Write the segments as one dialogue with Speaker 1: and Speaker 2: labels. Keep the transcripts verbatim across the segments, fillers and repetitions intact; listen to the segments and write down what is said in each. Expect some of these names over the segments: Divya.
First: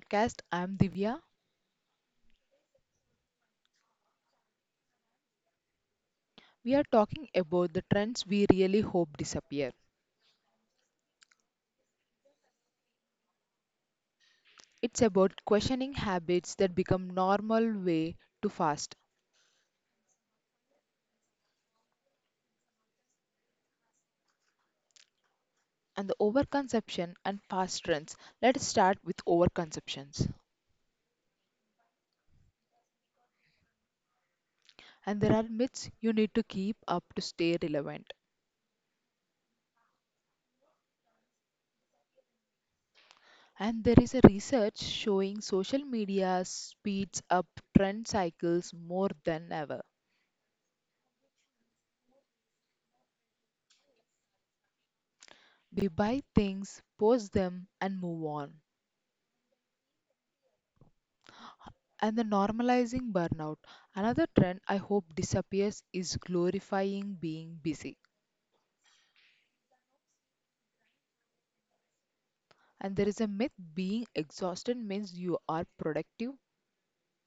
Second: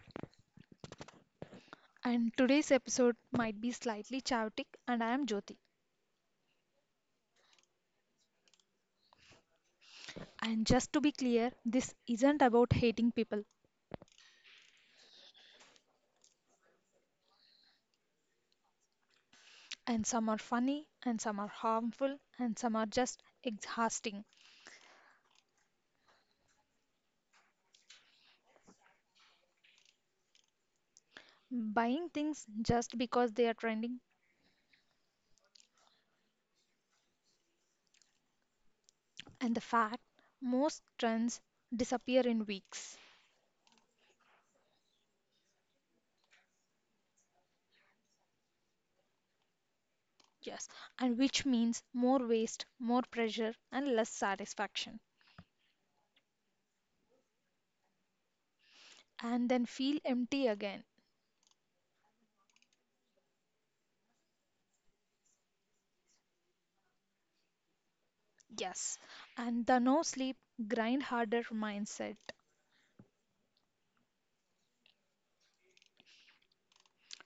Speaker 1: podcast. I'm Divya.
Speaker 2: And today's episode might be slightly chaotic, and I am Jyoti.
Speaker 1: We are talking about the trends we really hope disappear.
Speaker 2: And just to be clear, this isn't about hating people.
Speaker 1: It's about questioning habits that become normal way too fast
Speaker 2: And some are funny, and some are harmful, and some are just exhausting.
Speaker 1: and the overconsumption and fast trends. Let's start with overconsumptions.
Speaker 2: Buying things just because they are trending,
Speaker 1: And there are myths you need to keep up to stay relevant.
Speaker 2: and the fact most trends disappear in weeks.
Speaker 1: And there is a research showing social media speeds up trend cycles more than ever.
Speaker 2: Yes, and which means more waste, more pressure, and less satisfaction.
Speaker 1: We buy things, post them, and move on.
Speaker 2: And then feel empty again.
Speaker 1: And the normalizing burnout. Another trend I hope disappears is glorifying being busy.
Speaker 2: Yes, and the no sleep, grind harder mindset.
Speaker 1: And there is a myth being exhausted means you are productive,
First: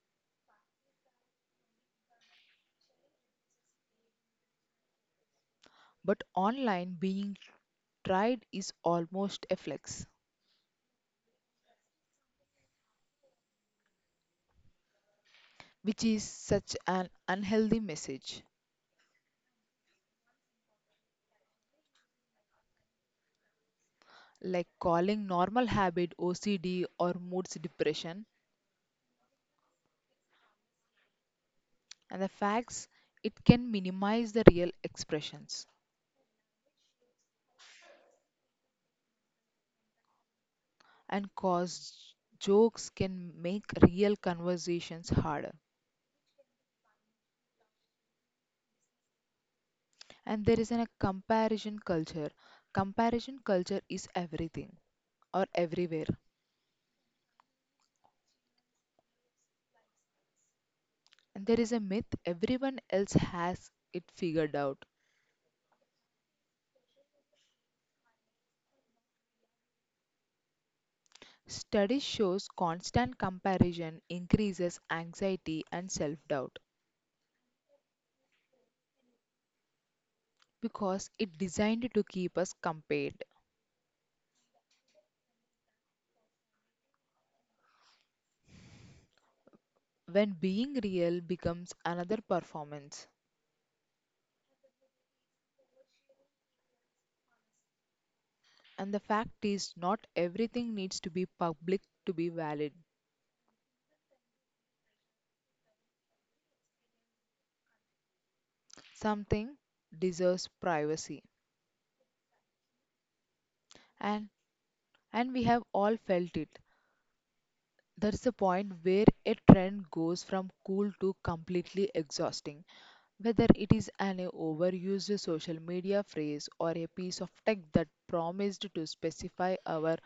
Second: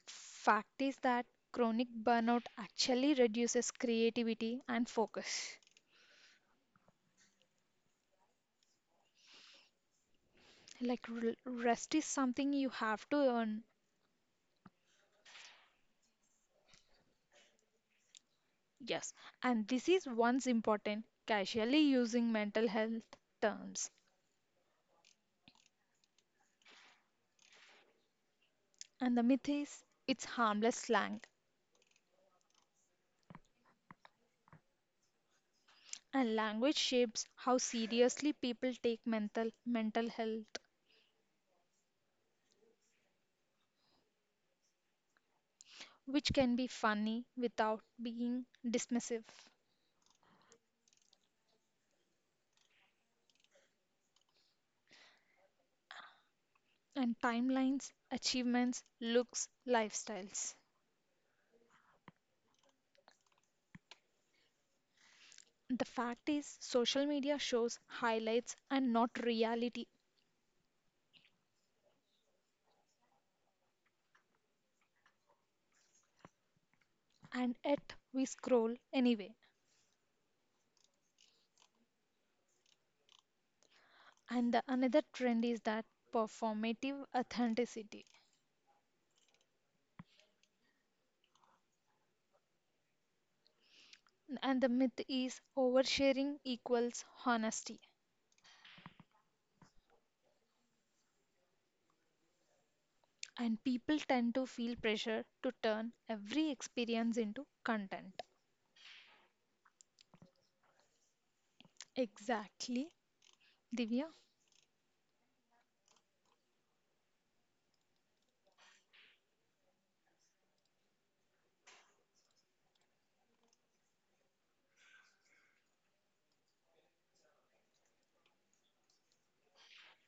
Speaker 2: Fact is that chronic burnout actually reduces creativity and focus.
Speaker 1: but online being tried is almost a flex,
Speaker 2: Like r- rest is something you have to earn,
Speaker 1: which is such an unhealthy message.
Speaker 2: yes, and this is once important, casually using mental health terms.
Speaker 1: Like calling normal habit O C D or moods depression,
Speaker 2: And the myth is it's harmless slang,
Speaker 1: and the facts it can minimize the real expressions
Speaker 2: and language shapes how seriously people take mental mental health,
Speaker 1: and cause jokes can make real conversations harder.
Speaker 2: which can be funny without being dismissive.
Speaker 1: And there is an- a comparison culture. Comparison culture is everything or everywhere.
Speaker 2: And timelines, achievements, looks, lifestyles.
Speaker 1: And there is a myth everyone else has it figured out.
Speaker 2: The fact is, social media shows highlights and not reality,
Speaker 1: Study shows constant comparison increases anxiety and self-doubt
Speaker 2: and yet we scroll anyway.
Speaker 1: because it designed to keep us compared.
Speaker 2: And the another trend is that performative authenticity.
Speaker 1: When being real becomes another performance.
Speaker 2: And the myth is oversharing equals honesty.
Speaker 1: And the fact is not everything needs to be public to be valid.
Speaker 2: And people tend to feel pressure to turn every experience into content.
Speaker 1: Something deserves privacy.
Speaker 2: Exactly, Divya.
Speaker 1: And And we have all felt it. There's a point where a trend goes from cool to completely exhausting. Whether it is an overused social media phrase or a piece of tech that promised to specify our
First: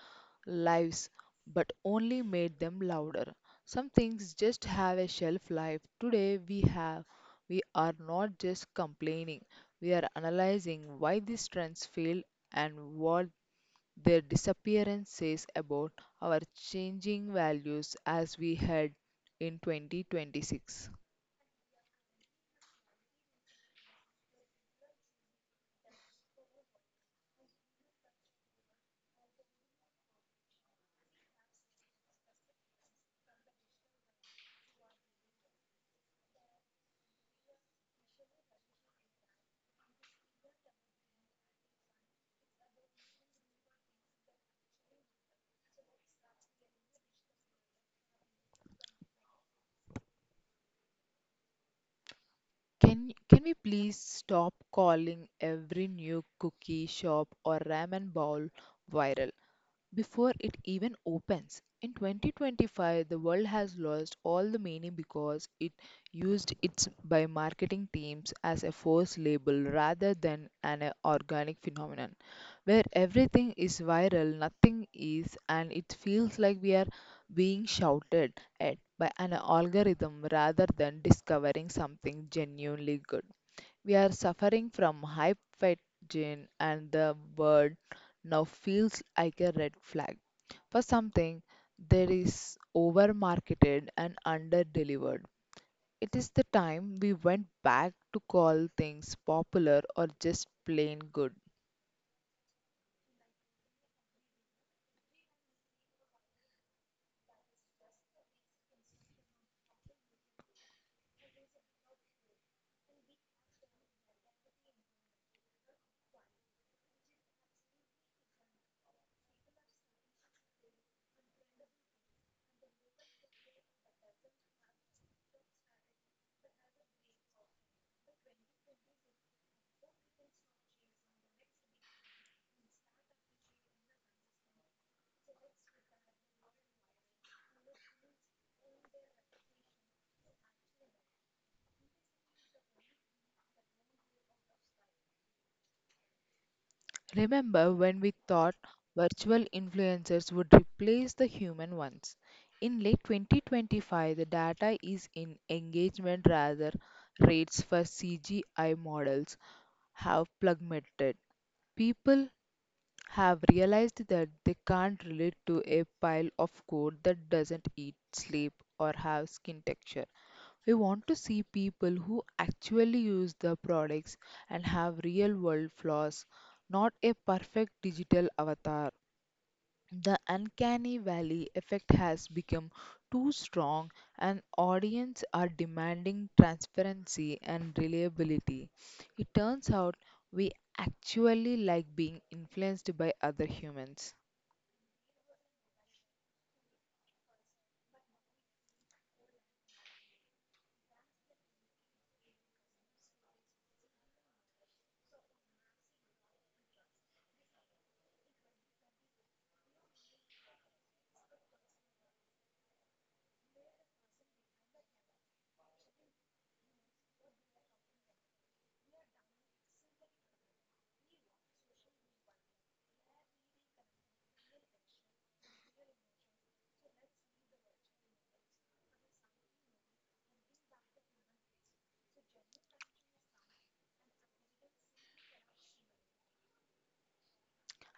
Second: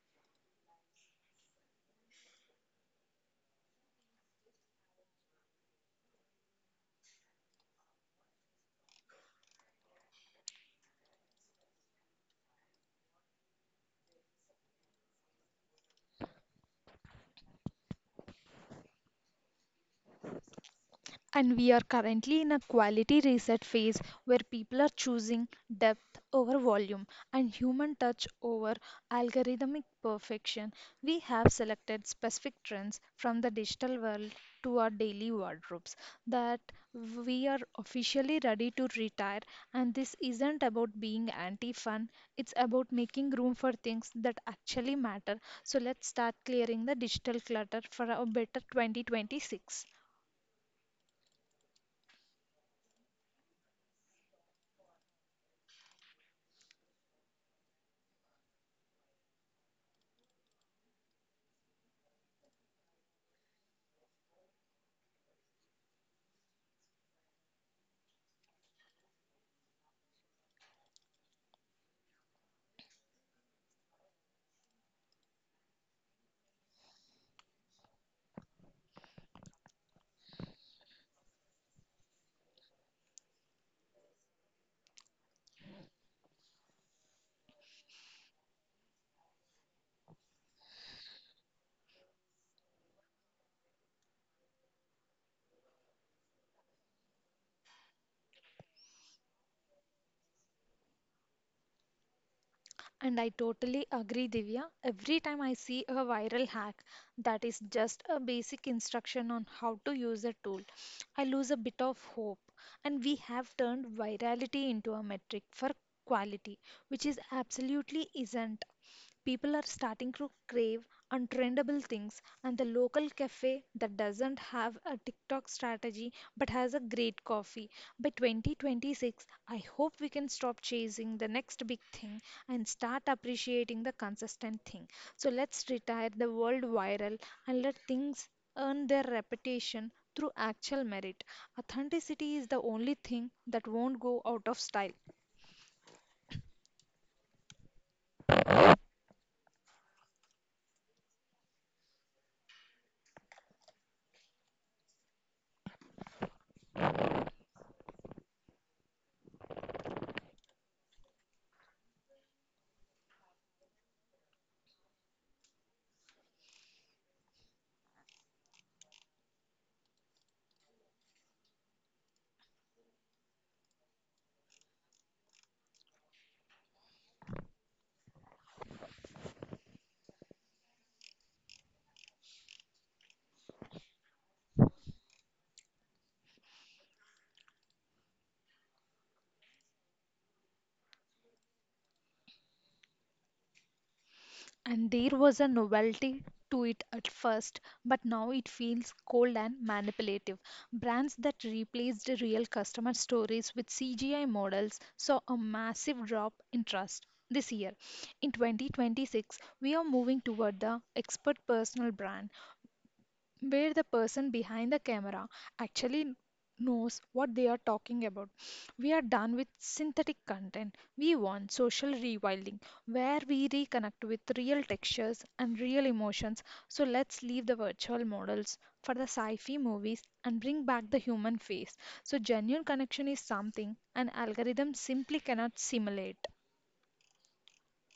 Speaker 1: lives but only made them louder. Some things just have a shelf life. Today we have we are not just complaining, we are analyzing why these trends fail and what their disappearance says about our changing values as we head in twenty twenty-six.
Speaker 2: And we are currently in a quality reset phase where people are choosing depth over volume and human touch over algorithmic perfection. We have selected specific trends from the digital world to our daily wardrobes that we are officially ready to retire. And this isn't about being anti fun, it's about making room for things that actually matter. So let's start clearing the digital clutter for a better twenty twenty-six.
Speaker 1: Can, can we please stop calling every new cookie shop or ramen bowl viral? Before it even opens. In twenty twenty-five, the world has lost all the meaning because it used its by marketing teams as a force label rather than an uh, organic phenomenon, where everything is viral, nothing is, and it feels like we are being shouted at by an algorithm rather than discovering something genuinely good. We are suffering from high fat gene, and the word now feels like a red flag for something that is over marketed and under delivered. It is the time we went back to call things popular or just plain good.
Speaker 2: And I totally agree, Divya. Every time I see a viral hack that is just a basic instruction on how to use a tool, I lose a bit of hope. And we have turned virality into a metric for quality, which is absolutely isn't. People are starting to crave untrendable things, and the local cafe that doesn't have a TikTok strategy but has a great coffee. By twenty twenty-six, I hope we can stop chasing the next big thing and start appreciating the consistent thing. So let's retire the world viral and let things earn their reputation through actual merit. Authenticity is the only thing that won't go out of style.
Speaker 1: Remember when we thought virtual influencers would replace the human ones? In late twenty twenty-five, the data is in engagement rather rates for C G I models have plummeted. People have realized that they can't relate to a pile of code that doesn't eat, sleep, or have skin texture. We want to see people who actually use the products and have real world flaws, not a perfect digital avatar. The uncanny valley effect has become too strong, and audience are demanding transparency and reliability. It turns out we actually like being influenced by other humans.
Speaker 2: And there was a novelty to it at first, but now it feels cold and manipulative. Brands that replaced real customer stories with C G I models saw a massive drop in trust this year. In twenty twenty-six, we are moving toward the expert personal brand where the person behind the camera actually knows what they are talking about. We are done with synthetic content. We want social rewilding, where we reconnect with real textures and real emotions. So let's leave the virtual models for the sci fi movies and bring back the human face. So, genuine connection is something an algorithm simply cannot simulate.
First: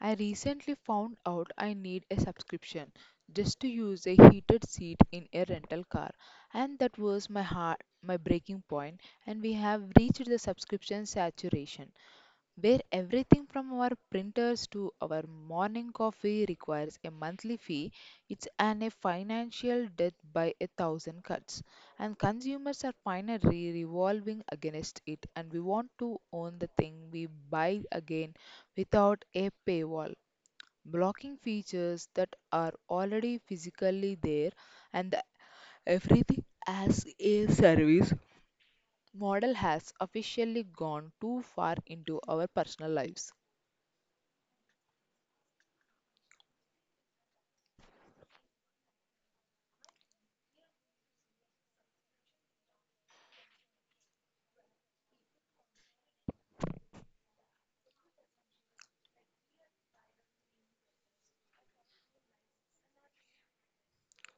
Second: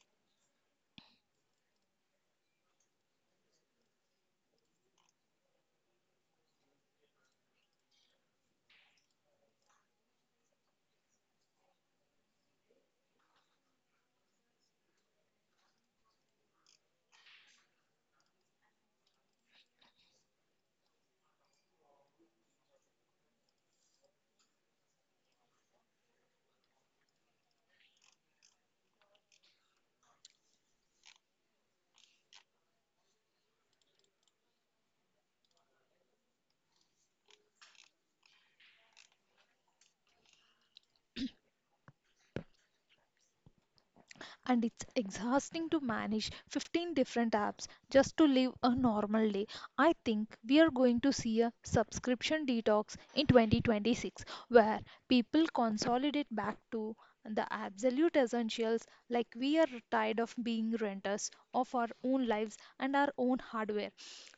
Speaker 1: I recently found out I need a subscription just to use a heated seat in a rental car, and that was my heart, my breaking point. And we have reached the subscription saturation, where everything from our printers to our morning coffee requires a monthly fee. It's an a financial death by a thousand cuts, and consumers are finally revolving against it, and we want to own the thing we buy again without a paywall blocking features that are already physically there, and the everything as a service model has officially gone too far into our personal lives.
Speaker 2: And it's exhausting to manage fifteen different apps just to live a normal day. I think we are going to see a subscription detox in twenty twenty-six where people consolidate back to the absolute essentials. Like we are tired of being renters of our own lives and our own hardware,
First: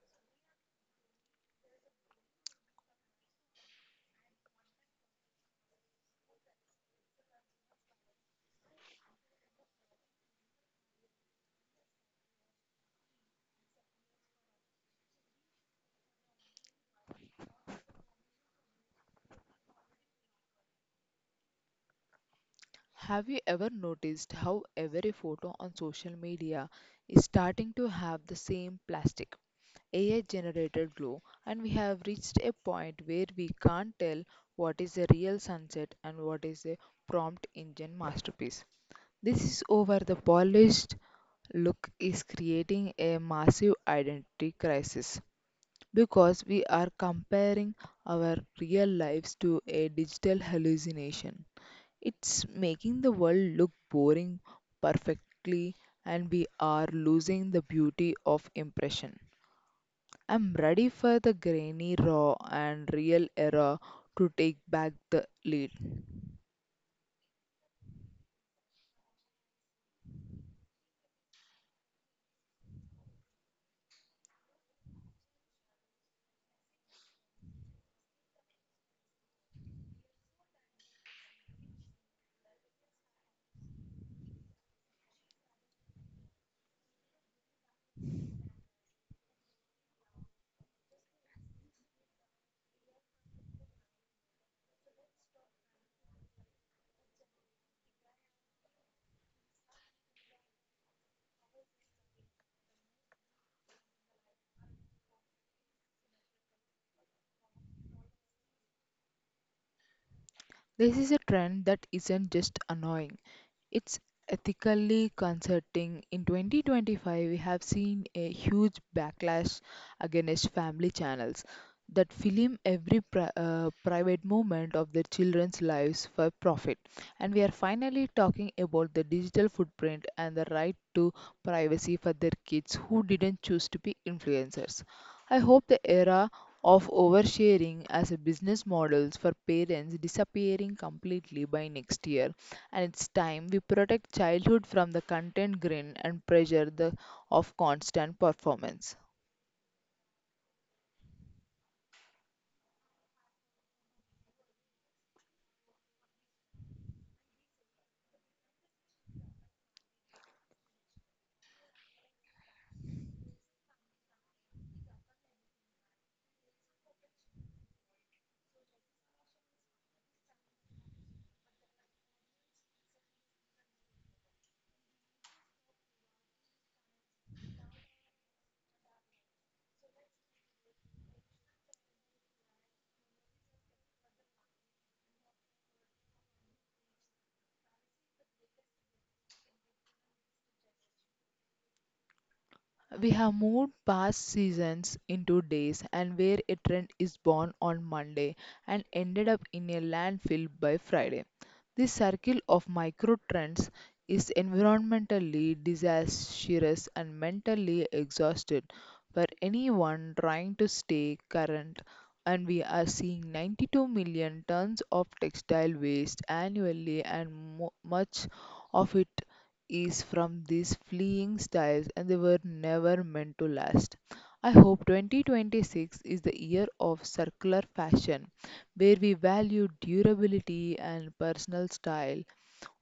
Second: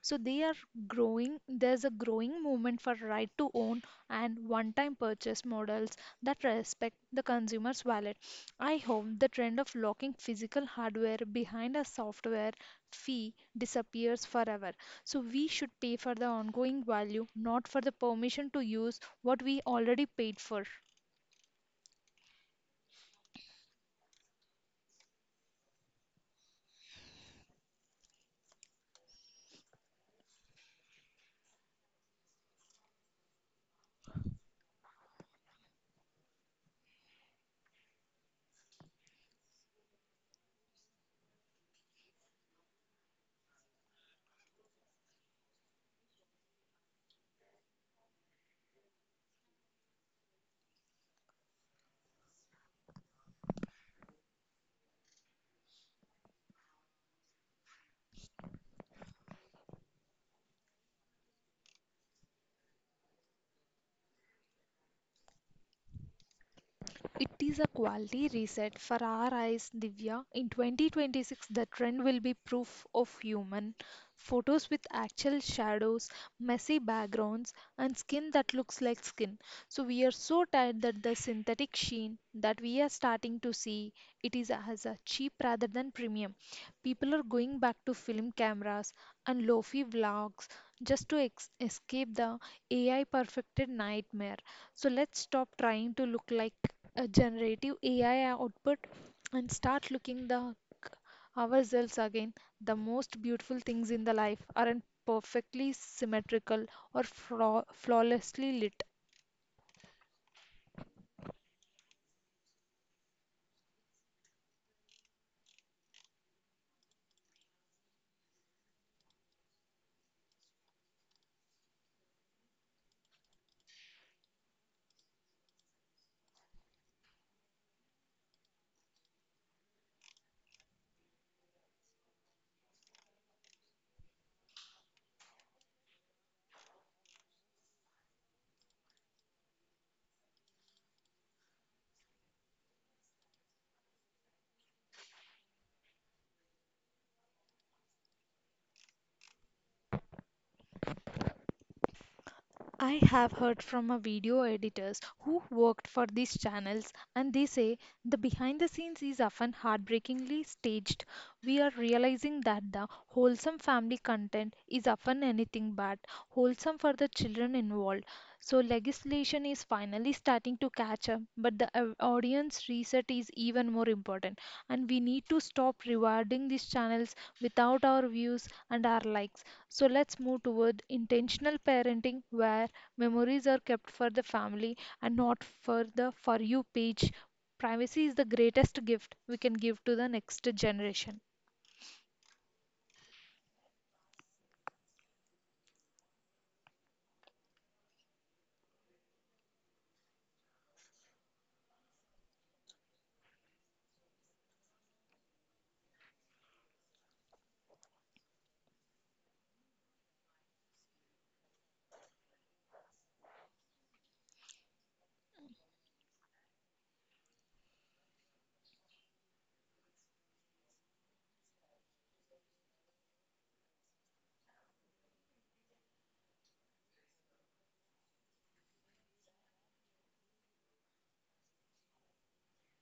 Speaker 2: so they are growing. There's a growing movement for right to own and one time purchase models that respect the consumer's wallet. I hope the trend of locking physical hardware behind a software fee disappears forever. So we should pay for the ongoing value, not for the permission to use what we already paid for.
Speaker 1: Have you ever noticed how every photo on social media is starting to have the same plastic, A I generated glow, and we have reached a point where we can't tell what is a real sunset and what is a prompt engine masterpiece? This is over the polished look is creating a massive identity crisis because we are comparing our real lives to a digital hallucination. It's making the world look boring perfectly, and we are losing the beauty of impression. I'm ready for the grainy, raw, and real era to take back the lead.
Speaker 2: It is a quality reset for our eyes, Divya. In twenty twenty-six, the trend will be proof of human. Photos with actual shadows, messy backgrounds, and skin that looks like skin. So we are so tired that the synthetic sheen that we are starting to see, it is as a cheap rather than premium. People are going back to film cameras and lofi vlogs just to ex- escape the A I perfected nightmare. So let's stop trying to look like a generative A I output and start looking the c- ourselves again. The most beautiful things in the life aren't perfectly symmetrical or flaw flawlessly lit.
Speaker 1: This is a trend that isn't just annoying. It's ethically concerning. In twenty twenty-five, we have seen a huge backlash against family channels that film every pri- uh, private moment of their children's lives for profit. And we are finally talking about the digital footprint and the right to privacy for their kids who didn't choose to be influencers. I hope the era of oversharing as a business models for parents disappearing completely by next year, and it's time we protect childhood from the content grin and pressure the, of constant performance.
Speaker 2: I have heard from a video editors who worked for these channels and they say the behind the scenes is often heartbreakingly staged. We are realizing that the wholesome family content is often anything but wholesome for the children involved. So legislation is finally starting to catch up, but the au- audience reset is even more important, and we need to stop rewarding these channels without our views and our likes. So let's move toward intentional parenting where memories are kept for the family and not for the For You page. Privacy is the greatest gift we can give to the next generation.
Speaker 1: We have moved past seasons into days, and where a trend is born on Monday and ended up in a landfill by Friday. This circle of micro trends is environmentally disastrous and mentally exhausted for anyone trying to stay current. And we are seeing ninety-two million tons of textile waste annually, and mo- much of it is from these fleeing styles and they were never meant to last. I hope twenty twenty-six is the year of circular fashion where we value durability and personal style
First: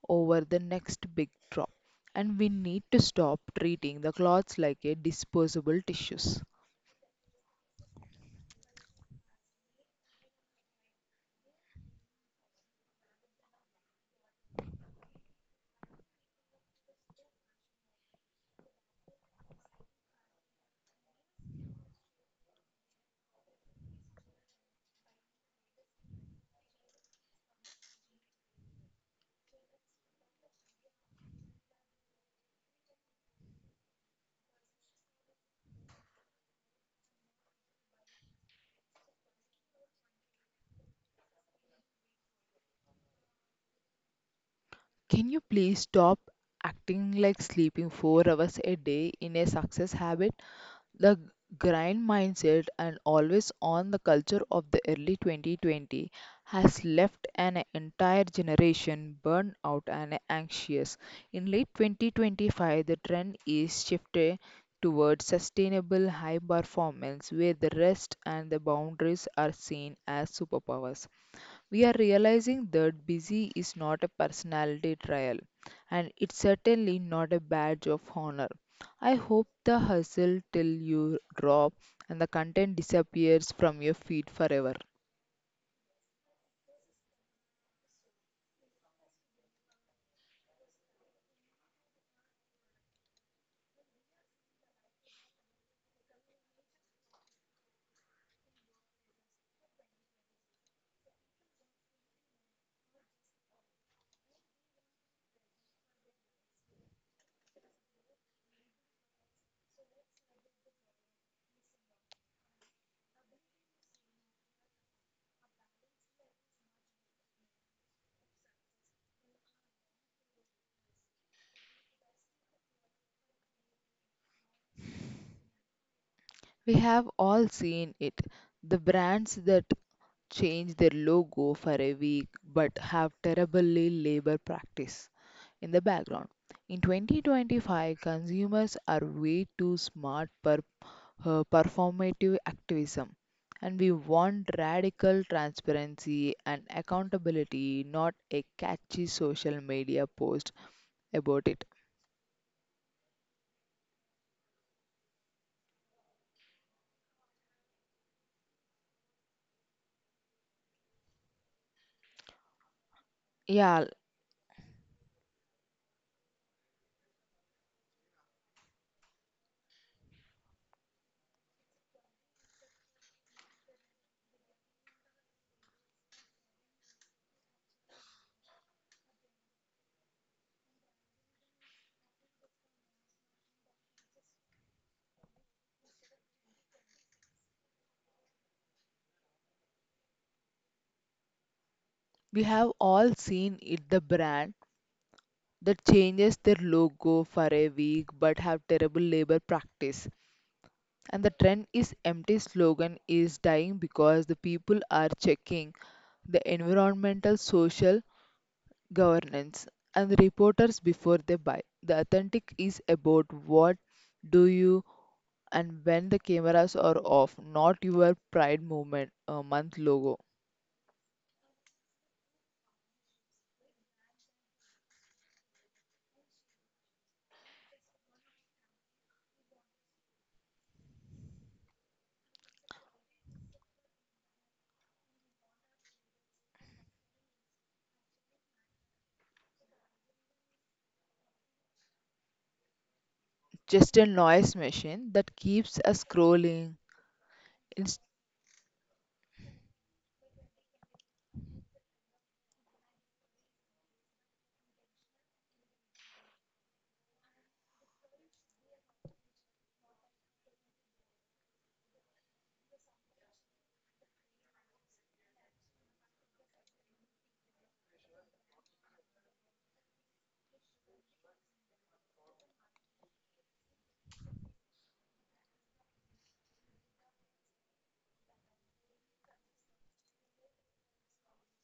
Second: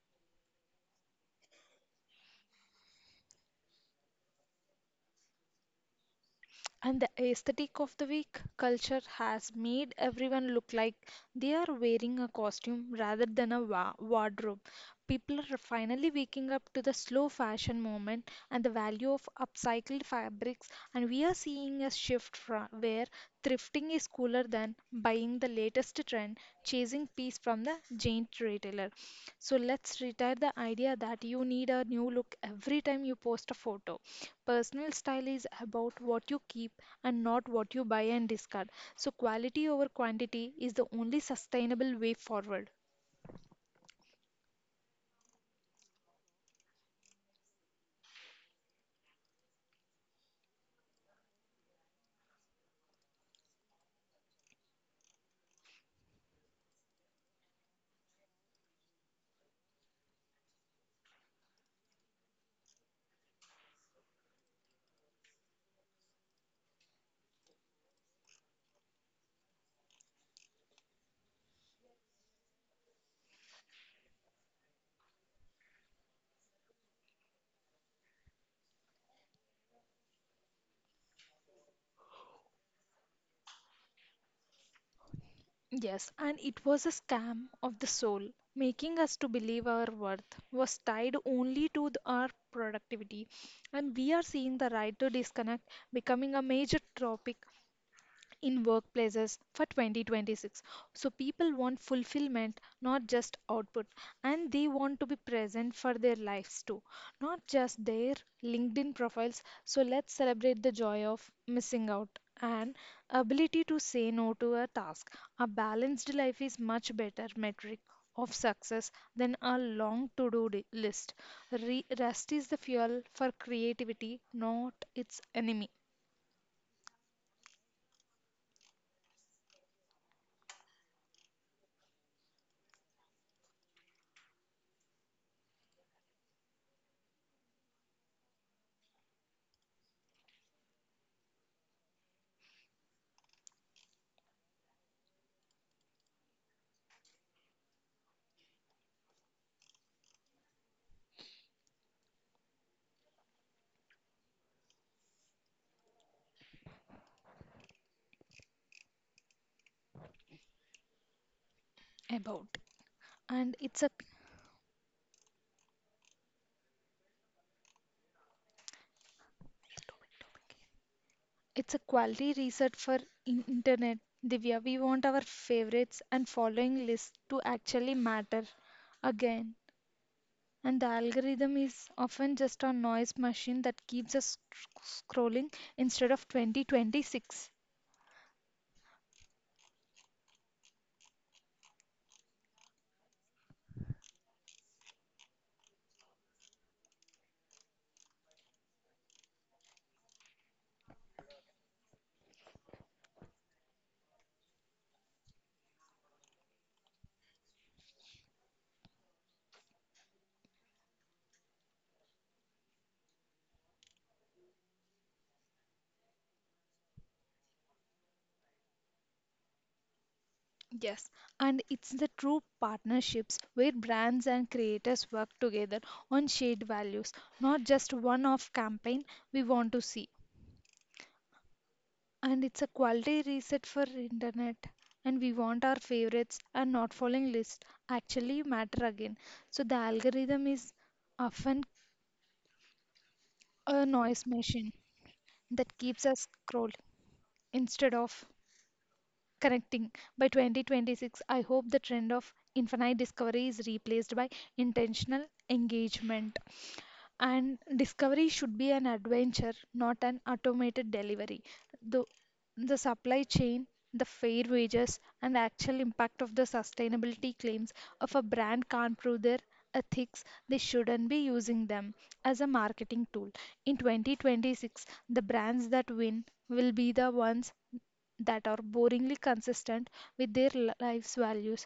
Speaker 1: over the next big drop. And we need to stop treating the clothes like a disposable tissues.
Speaker 2: And the aesthetic of the week culture has made everyone look like they are wearing a costume rather than a wa- wardrobe. People are finally waking up to the slow fashion moment and the value of upcycled fabrics, and we are seeing a shift fra- where thrifting is cooler than buying the latest trend, chasing piece from the giant retailer. So let's retire the idea that you need a new look every time you post a photo. Personal style is about what you keep and not what you buy and discard. So, quality over quantity is the only sustainable way forward.
Speaker 1: Can you please stop acting like sleeping four hours a day in a success habit? The grind mindset and always on the culture of the early twenty twenty has left an entire generation burned out and anxious. In late twenty twenty-five, the trend is shifted towards sustainable high performance where the rest and the boundaries are seen as superpowers. We are realizing that busy is not a personality trial, and it's certainly not a badge of honor. I hope the hustle till you drop and the content disappears from your feed forever.
Speaker 2: Yes, and it was a scam of the soul, making us to believe our worth was tied only to the, our productivity. And we are seeing the right to disconnect becoming a major topic in workplaces for twenty twenty-six. So people want fulfillment, not just output, and they want to be present for their lives too, not just their LinkedIn profiles. So let's celebrate the joy of missing out and ability to say no to a task. A balanced life is much better metric of success than a long to-do di- list. Re- rest is the fuel for creativity, not its enemy.
Speaker 1: We have all seen it. The brands that change their logo for a week but have terribly labor practice in the background. In twenty twenty-five, consumers are way too smart for uh, performative activism, and we want radical transparency and accountability, not a catchy social media post about it.
Speaker 2: About and it's
Speaker 1: Yeah,
Speaker 2: a. It's a quality reset for in- internet. Divya, we want our favorites and following list to actually matter again. And the algorithm is often just a noise machine that keeps us sc- scrolling instead of twenty twenty-six.
Speaker 1: we have all seen it, the brand that changes their logo for a week but have terrible labor practice. And the trend is empty slogan is dying because the people are checking the environmental, social, governance, and the reporters before they buy. The authentic is about what do you and when the cameras are off, not your Pride Movement uh, month logo.
Speaker 2: Yes, and it's the true partnerships where brands and creators work together on shared values, not just one off campaign we want to see. And it's a quality reset for internet, and we want our favorites and not following list actually matter again, so the algorithm is often a
Speaker 1: Just a
Speaker 2: noise
Speaker 1: noise
Speaker 2: machine
Speaker 1: machine that
Speaker 2: that
Speaker 1: keeps us
Speaker 2: keeps us scrolling
Speaker 1: scrolling.
Speaker 2: instead of connecting by twenty twenty-six. I hope the trend of infinite discovery is replaced by intentional engagement. And discovery should be an adventure, not an automated delivery. The, the supply chain, the fair wages, and actual impact of the sustainability claims of a brand can't prove their ethics. They shouldn't be using them as a marketing tool. In twenty twenty-six, the brands that win will be the ones that are boringly consistent with their li- life's values.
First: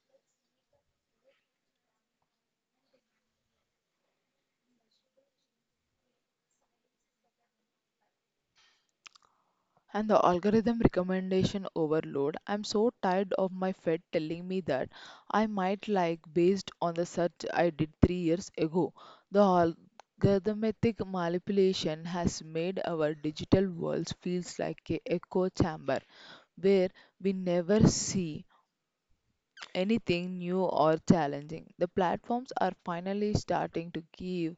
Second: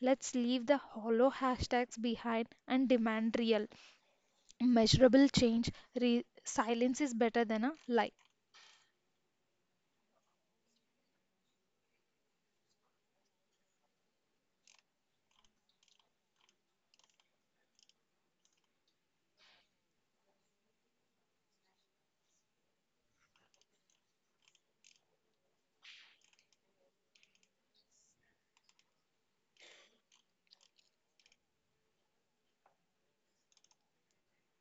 Speaker 2: Let's leave the hollow hashtags behind and demand real, measurable change. Re- silence is better than a lie.
Speaker 1: And the algorithm recommendation overload. I'm so tired of my Fed telling me that I might like based on the search I did three years ago. The algorithmic manipulation has made our digital world feels like a echo chamber where we never see anything new or challenging. The platforms are finally starting to give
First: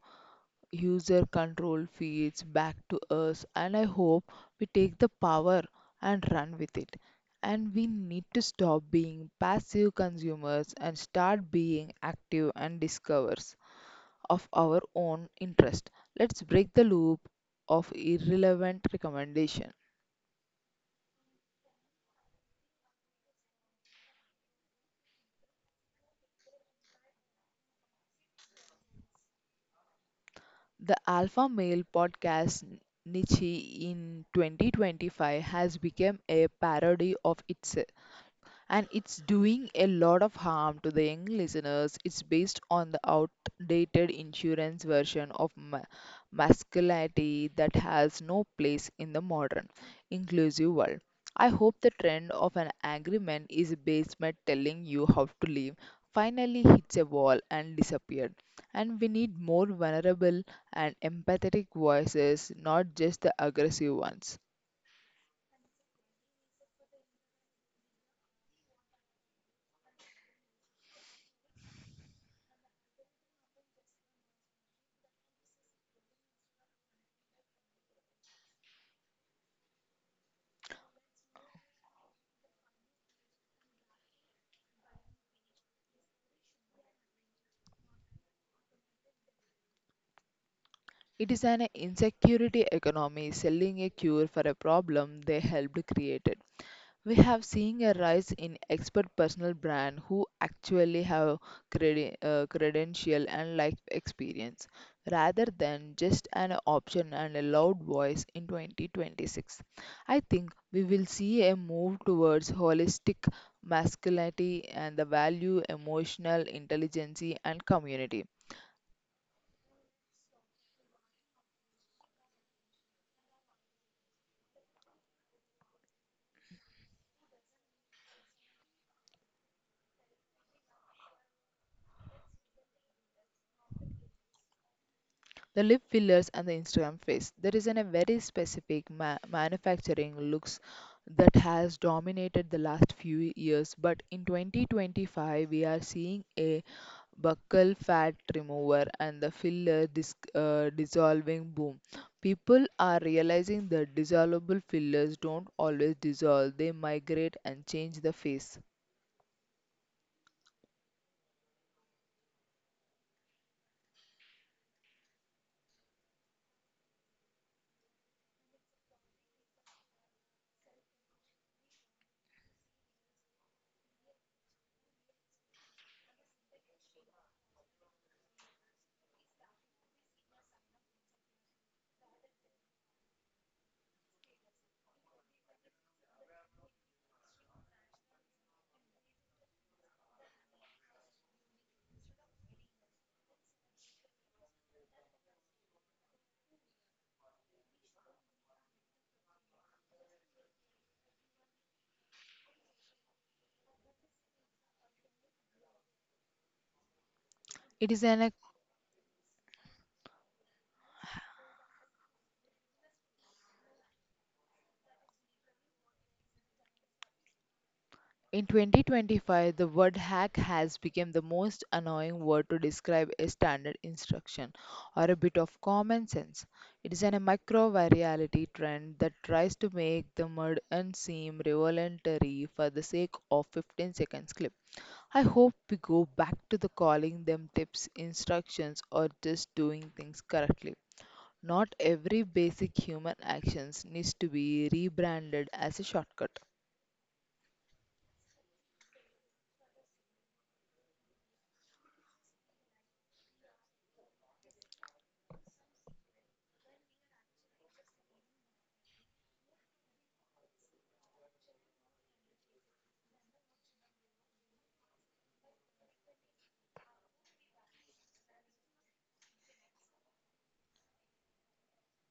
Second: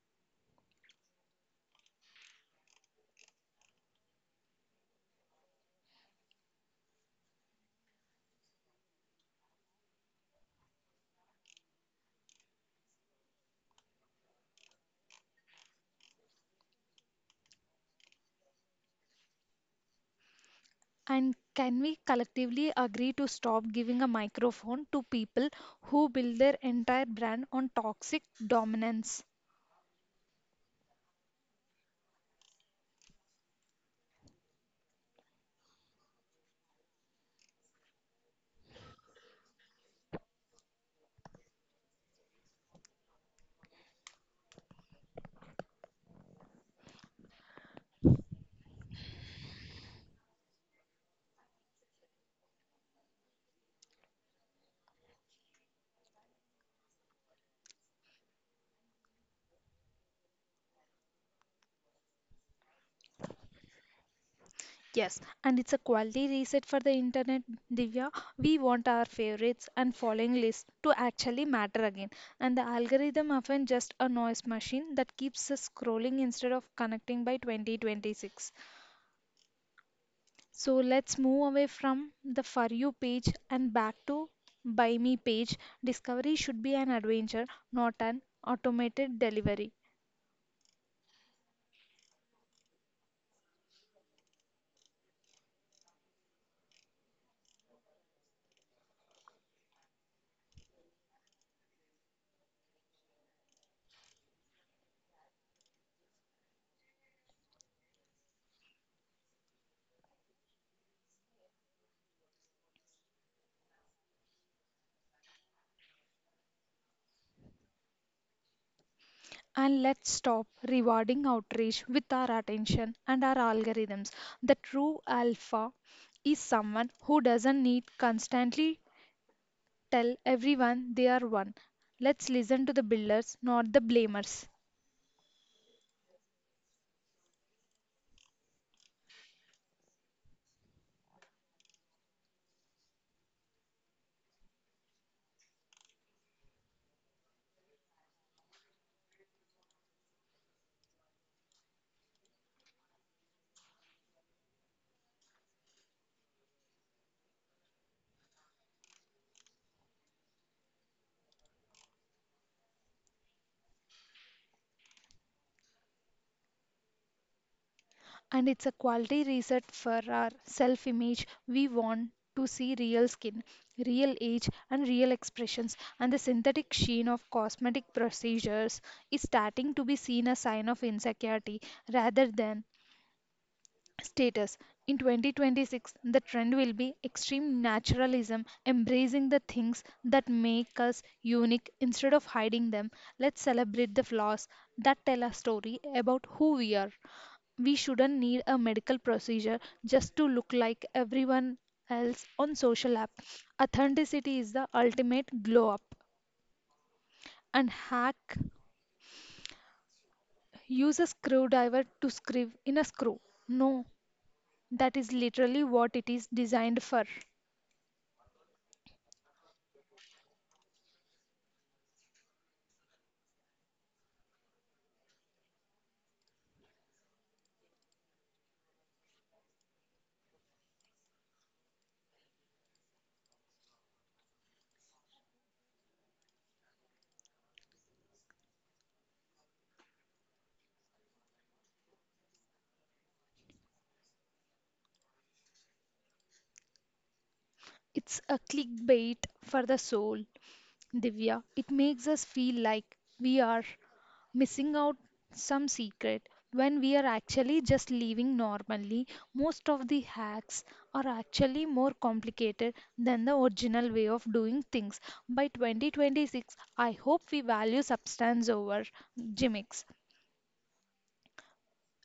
Speaker 1: user control feeds back to us, and I hope we take the power and run with it. And we need to stop being passive consumers and start being active and discoverers of our own interest. Let's break the loop of irrelevant recommendation.
Speaker 2: And can we collectively agree to stop giving a microphone to people who build their entire brand on toxic dominance?
Speaker 1: The alpha male podcast niche in twenty twenty-five has become a parody of itself and it's doing a lot of harm to the young listeners. It's based on the outdated insurance version of ma- masculinity that has no place in the modern, inclusive world. I hope the trend of an angry man is a basement telling you how to live finally hits a wall and disappeared. And we need more vulnerable and empathetic voices, not just the aggressive ones.
Speaker 2: Yes, and it's a quality reset for the internet, Divya. We want our favorites and following list to actually matter again. And the algorithm often just a noise machine that keeps us scrolling instead of connecting by twenty twenty-six. So let's move away from the For You page and back to Buy Me page. Discovery should be an adventure, not an automated delivery.
Speaker 1: It is an insecurity economy selling a cure for a problem they helped create. We have seen a rise in expert personal brand who actually have credi- uh, credential and life experience rather than just an option and a loud voice in twenty twenty-six. I think we will see a move towards holistic masculinity and the value emotional intelligence and community.
Speaker 2: And let's stop rewarding outrage with our attention and our algorithms. The true alpha is someone who doesn't need constantly tell everyone they are one. Let's listen to the builders, not the blamers.
Speaker 1: The lip fillers and the Instagram face. There is an, a very specific ma- manufacturing looks that has dominated the last few years, but in twenty twenty-five we are seeing a buccal fat remover and the filler dis- uh, dissolving boom. People are realizing that dissolvable fillers don't always dissolve; they migrate and change the face.
Speaker 2: And it's a quality reset for our self image. We want to see real skin, real age, and real expressions. And the synthetic sheen of cosmetic procedures is starting to be seen as sign of insecurity rather than status. In twenty twenty-six, the trend will be extreme naturalism, embracing the things that make us unique instead of hiding them. Let's celebrate the flaws that tell a story about who we are. We shouldn't need a medical procedure just to look like everyone else on social app. Authenticity is the ultimate glow up. And
Speaker 1: It is an a.
Speaker 2: hack use a screwdriver to screw in a screw. No, that is literally what it is designed for.
Speaker 1: In twenty twenty-five, the word hack has become the most annoying word to describe a standard instruction or a bit of common sense. It is an micro virality trend that tries to make the mud and seem revolutionary for the sake of fifteen seconds clip. I hope we go back to the calling them tips, instructions, or just doing things correctly. Not every basic human actions needs to be rebranded as a shortcut.
Speaker 2: It's a clickbait for the soul, Divya. It makes us feel like we are missing out some secret when we are actually just living normally. Most of the hacks are actually more complicated than the original way of doing things. By twenty twenty-six, I hope we value substance over gimmicks.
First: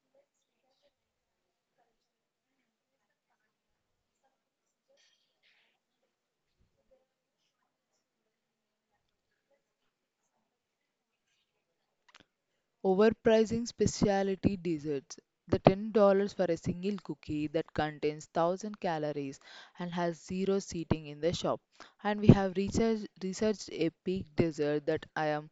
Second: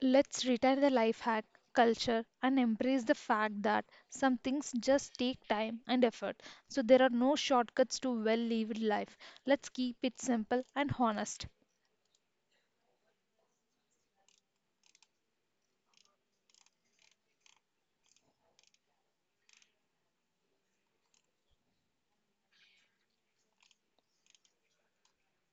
Speaker 2: Let's retire the life hack culture and embrace the fact that some things just take time and effort. So there are no shortcuts to well lived life. Let's keep it simple and honest.
Speaker 1: Overpricing specialty desserts. The ten dollars for a single cookie that contains one thousand calories and has zero seating in the shop. And we have research, researched a peak dessert that I am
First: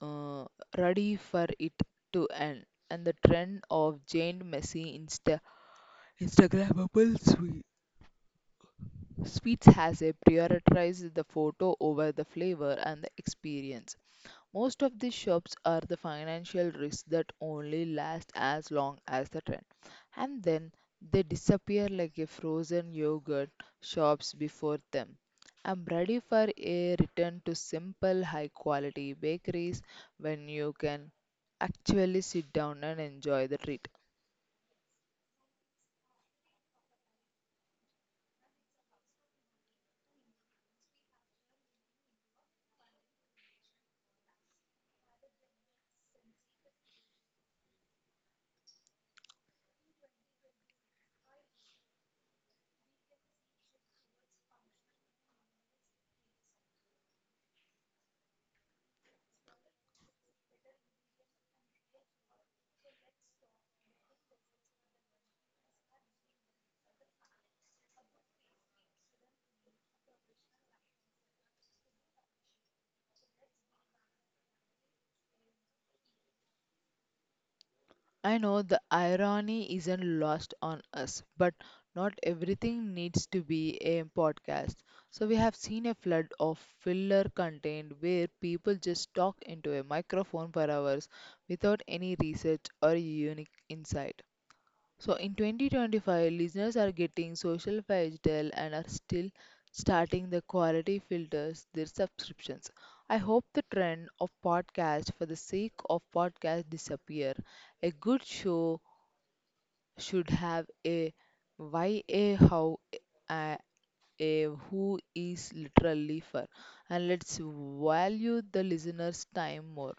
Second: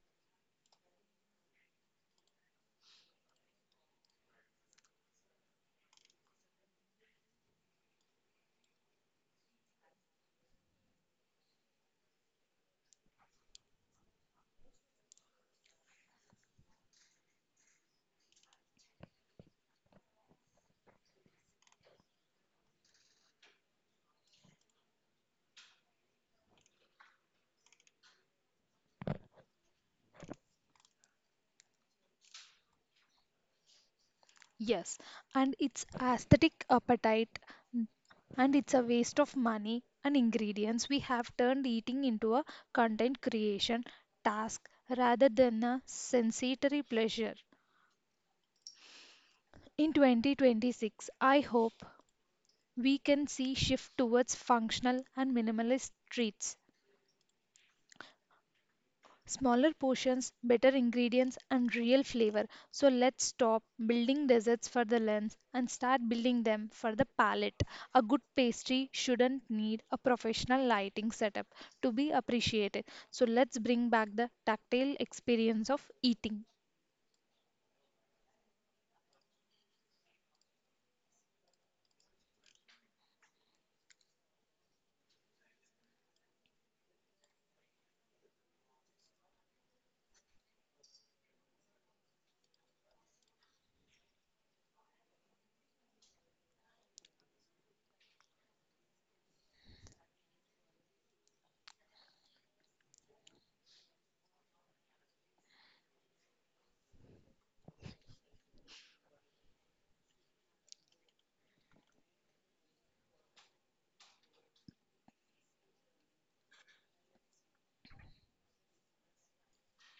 Speaker 1: uh, ready for it to end. And the trend of Jane Messi Insta Instagrammable sweet. sweets has a prioritized the photo over the flavor and the experience. Most of these shops are the financial risks that only last as long as the trend, and then they disappear like a frozen yogurt shops before them. I'm ready for a return to simple, high quality bakeries when you can actually sit down and enjoy the treat.
Speaker 2: Yes, and it's aesthetic appetite, and it's a waste of money and ingredients. We have turned eating into a content creation task rather than a sensory pleasure. In twenty twenty-six, I hope we can see shift towards functional and minimalist treats. Smaller portions, better ingredients, and real flavor. So let's stop building desserts for the lens and start building them for the palate. A good pastry shouldn't need a professional lighting setup to be appreciated. So let's bring back the tactile experience of eating.
Speaker 1: I know the irony isn't lost on us, but not everything needs to be a podcast. So, we have seen a flood of filler content where people just talk into a microphone for hours without any research or unique insight. So in twenty twenty-five, listeners are getting social digital and are still starting the quality filters their subscriptions. I hope the trend of podcast for the sake of podcast disappear. A good show should have a why, a how, a, a who is literally for, and let's value the listener's time more.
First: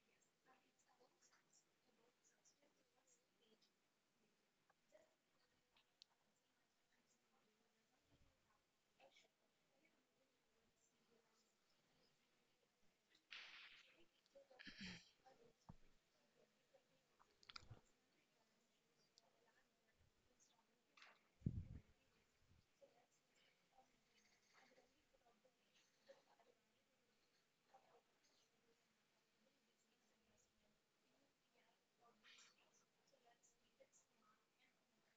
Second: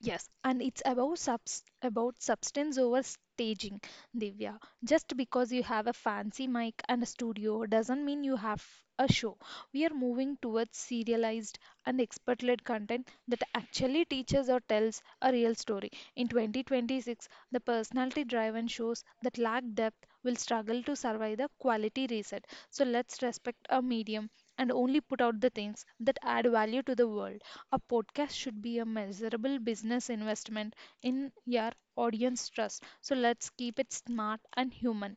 Speaker 2: Yes, and it's about subs about substance over staging, Divya. Just because you have a fancy mic and a studio doesn't mean you have a show. We are moving towards serialized and expert-led content that actually teaches or tells a real story. In twenty twenty-six, the personality-driven shows that lack depth will struggle to survive the quality reset. So let's respect our medium and only put out the things that add value to the world. A podcast should be a measurable business investment in your audience trust. So let's keep it smart and human.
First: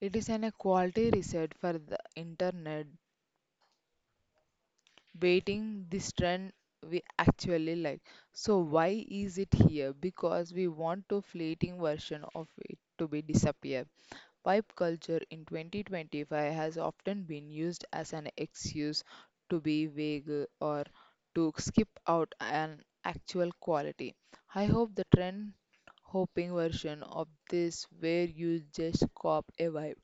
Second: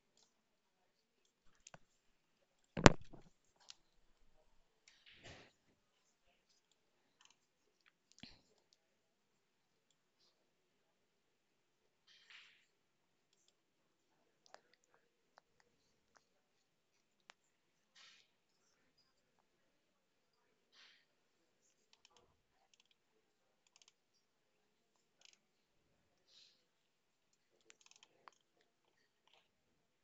Speaker 1: It is an equality reset for the internet, waiting this trend we actually like, so why is it here? Because we want to fleeting version of it to be disappear. Pipe culture in twenty twenty-five has often been used as an excuse to be vague or to skip out an actual quality. I hope the trend hopping version of this where you just cop a vibe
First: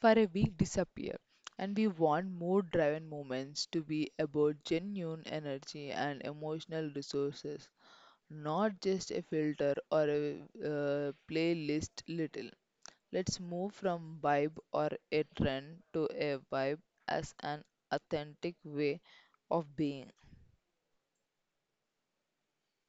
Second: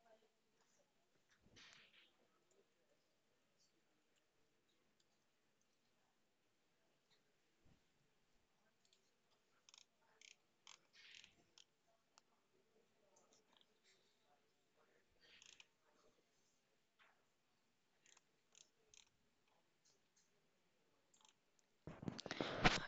Speaker 1: for a week disappear. And we want more driven moments to be about genuine energy and emotional resources, not just a filter or a uh, playlist little. Let's move from vibe or a trend to a vibe as an authentic way of being.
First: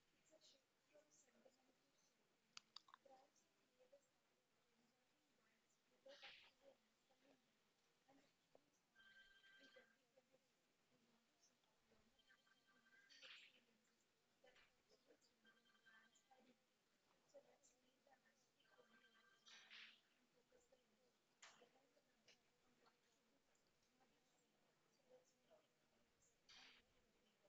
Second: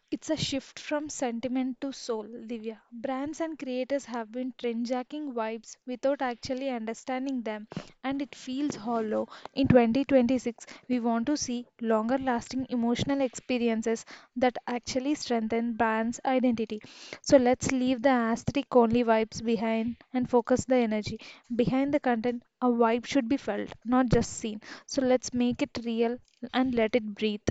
Speaker 2: It's a shift from sentiment to soul, Divya. Brands and creators have been trendjacking vibes without actually understanding them, and it feels hollow. In twenty twenty-six, we want to see longer lasting emotional experiences that actually strengthen brands' identity. So let's leave the aesthetic only vibes behind and focus the energy. Behind the content, a vibe should be felt, not just seen. So let's make it real and let it breathe.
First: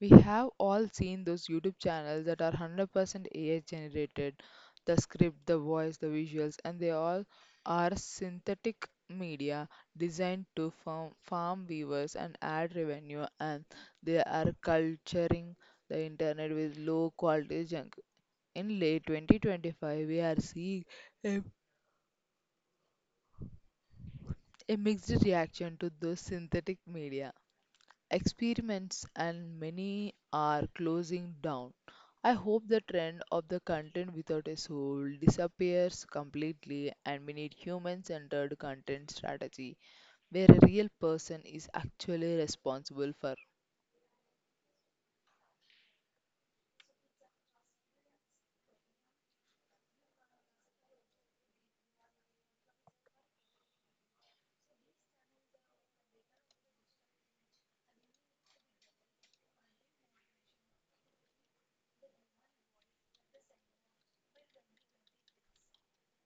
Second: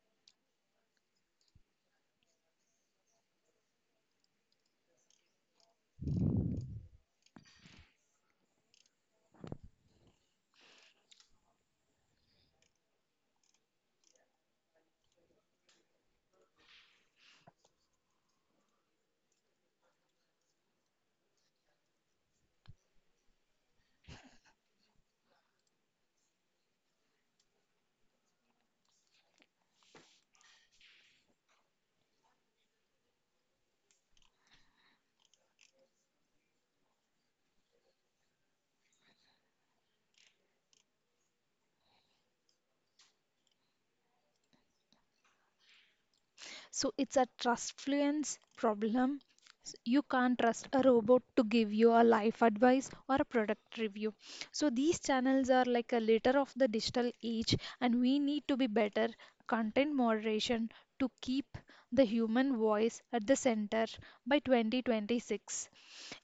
Speaker 1: We have all seen those YouTube channels that are one hundred percent A I generated the script, the voice, the visuals, and they all are synthetic media designed to farm, farm viewers and add revenue, and they are culturing the internet with low quality junk. In late twenty twenty-five, we are seeing a, a mixed reaction to those synthetic media experiments, and many are closing down. I hope the trend of the content without a soul disappears completely and we need human centered content strategy where a real person is actually responsible for.
Speaker 2: So it's a trust fluence problem. S- You can't trust a robot to give you a life advice or a product review. So these channels are like a litter of the digital age, and we need to be better content moderation to keep the human voice at the center by twenty twenty-six.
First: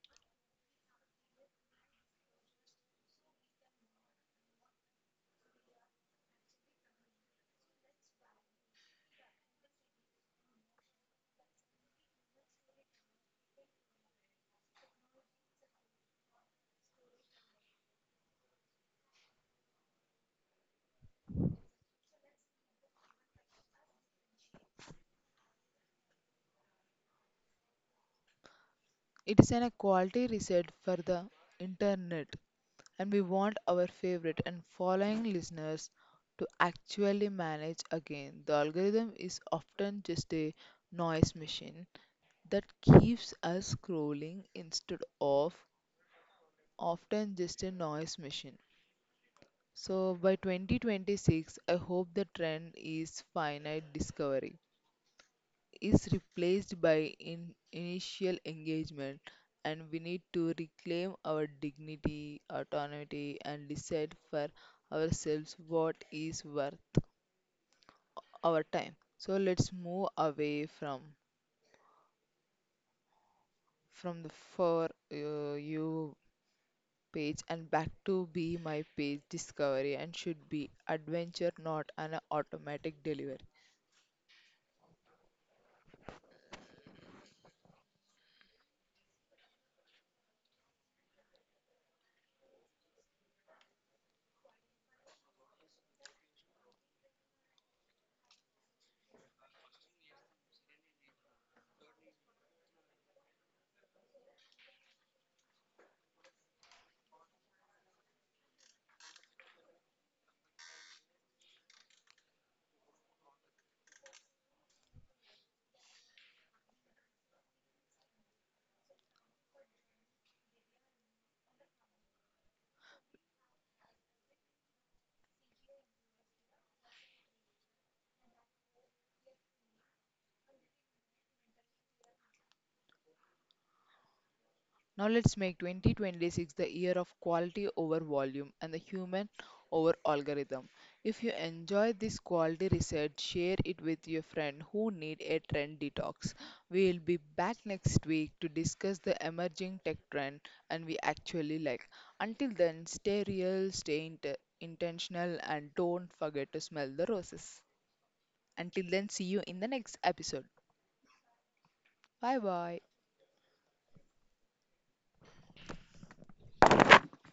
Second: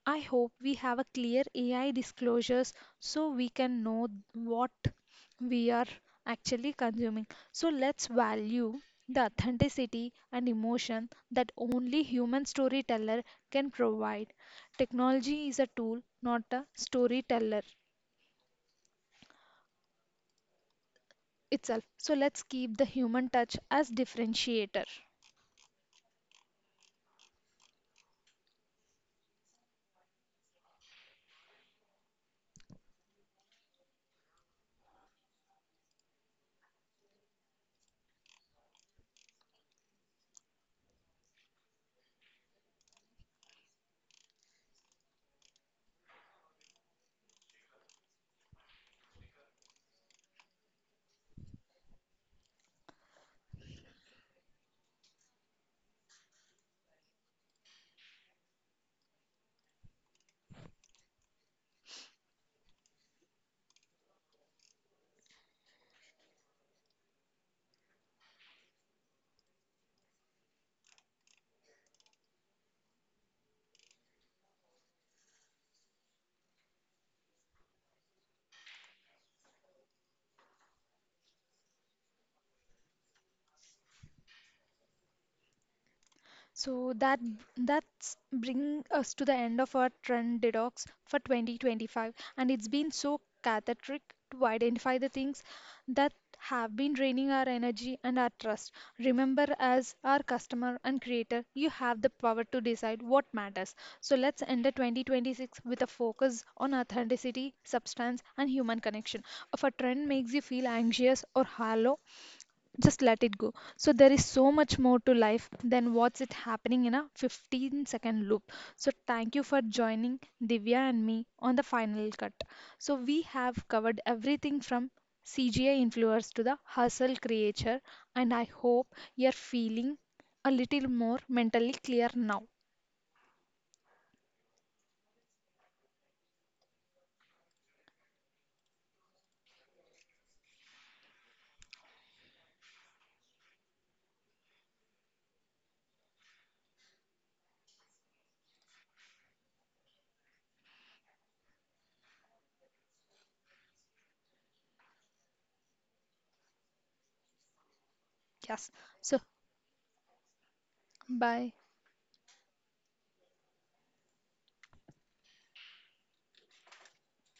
Speaker 2: I hope we have a clear A I disclosures so we can know what we are actually consuming. So let's value the authenticity and emotion that only human storyteller can provide. Technology is a tool, not a storyteller itself. So let's keep the human touch as differentiator.
Speaker 1: It is an equality reset for the internet, and we want our favorite and following listeners to actually manage again. The algorithm is often just a noise machine that keeps us scrolling instead of often just a noise machine. So by twenty twenty-six, I hope the trend is finite discovery is replaced by in initial engagement, and we need to reclaim our dignity, autonomy and decide for ourselves what is worth our time. So let's move away from from the for uh, you page and back to be my page discovery and should be adventure, not an automatic delivery.
Speaker 2: So that that's bring us to the end of our trend detox for twenty twenty-five, and it's been so cathartic to identify the things that have been draining our energy and our trust. Remember, as our customer and creator, you have the power to decide what matters. So let's end the twenty twenty-six with a focus on authenticity, substance, and human connection. If a trend makes you feel anxious or hollow, just let it go. So there is so much more to life than what's it happening in a fifteen second loop. So thank you for joining Divya and me on the final cut. So we have covered everything from CGI influencers to the hustle creature, and I hope you're feeling a little more mentally clear now.
Speaker 1: Now let's make twenty twenty-six the year of quality over volume and the human over algorithm. If you enjoy this quality research, share it with your friend who need a trend detox. We will be back next week to discuss the emerging tech trend and we actually like. Until then, stay real, stay int- intentional and don't forget to smell the roses.
Speaker 2: Yes,
Speaker 1: Until then,
Speaker 2: so
Speaker 1: see you in the next episode.
Speaker 2: bye.
Speaker 1: Bye bye.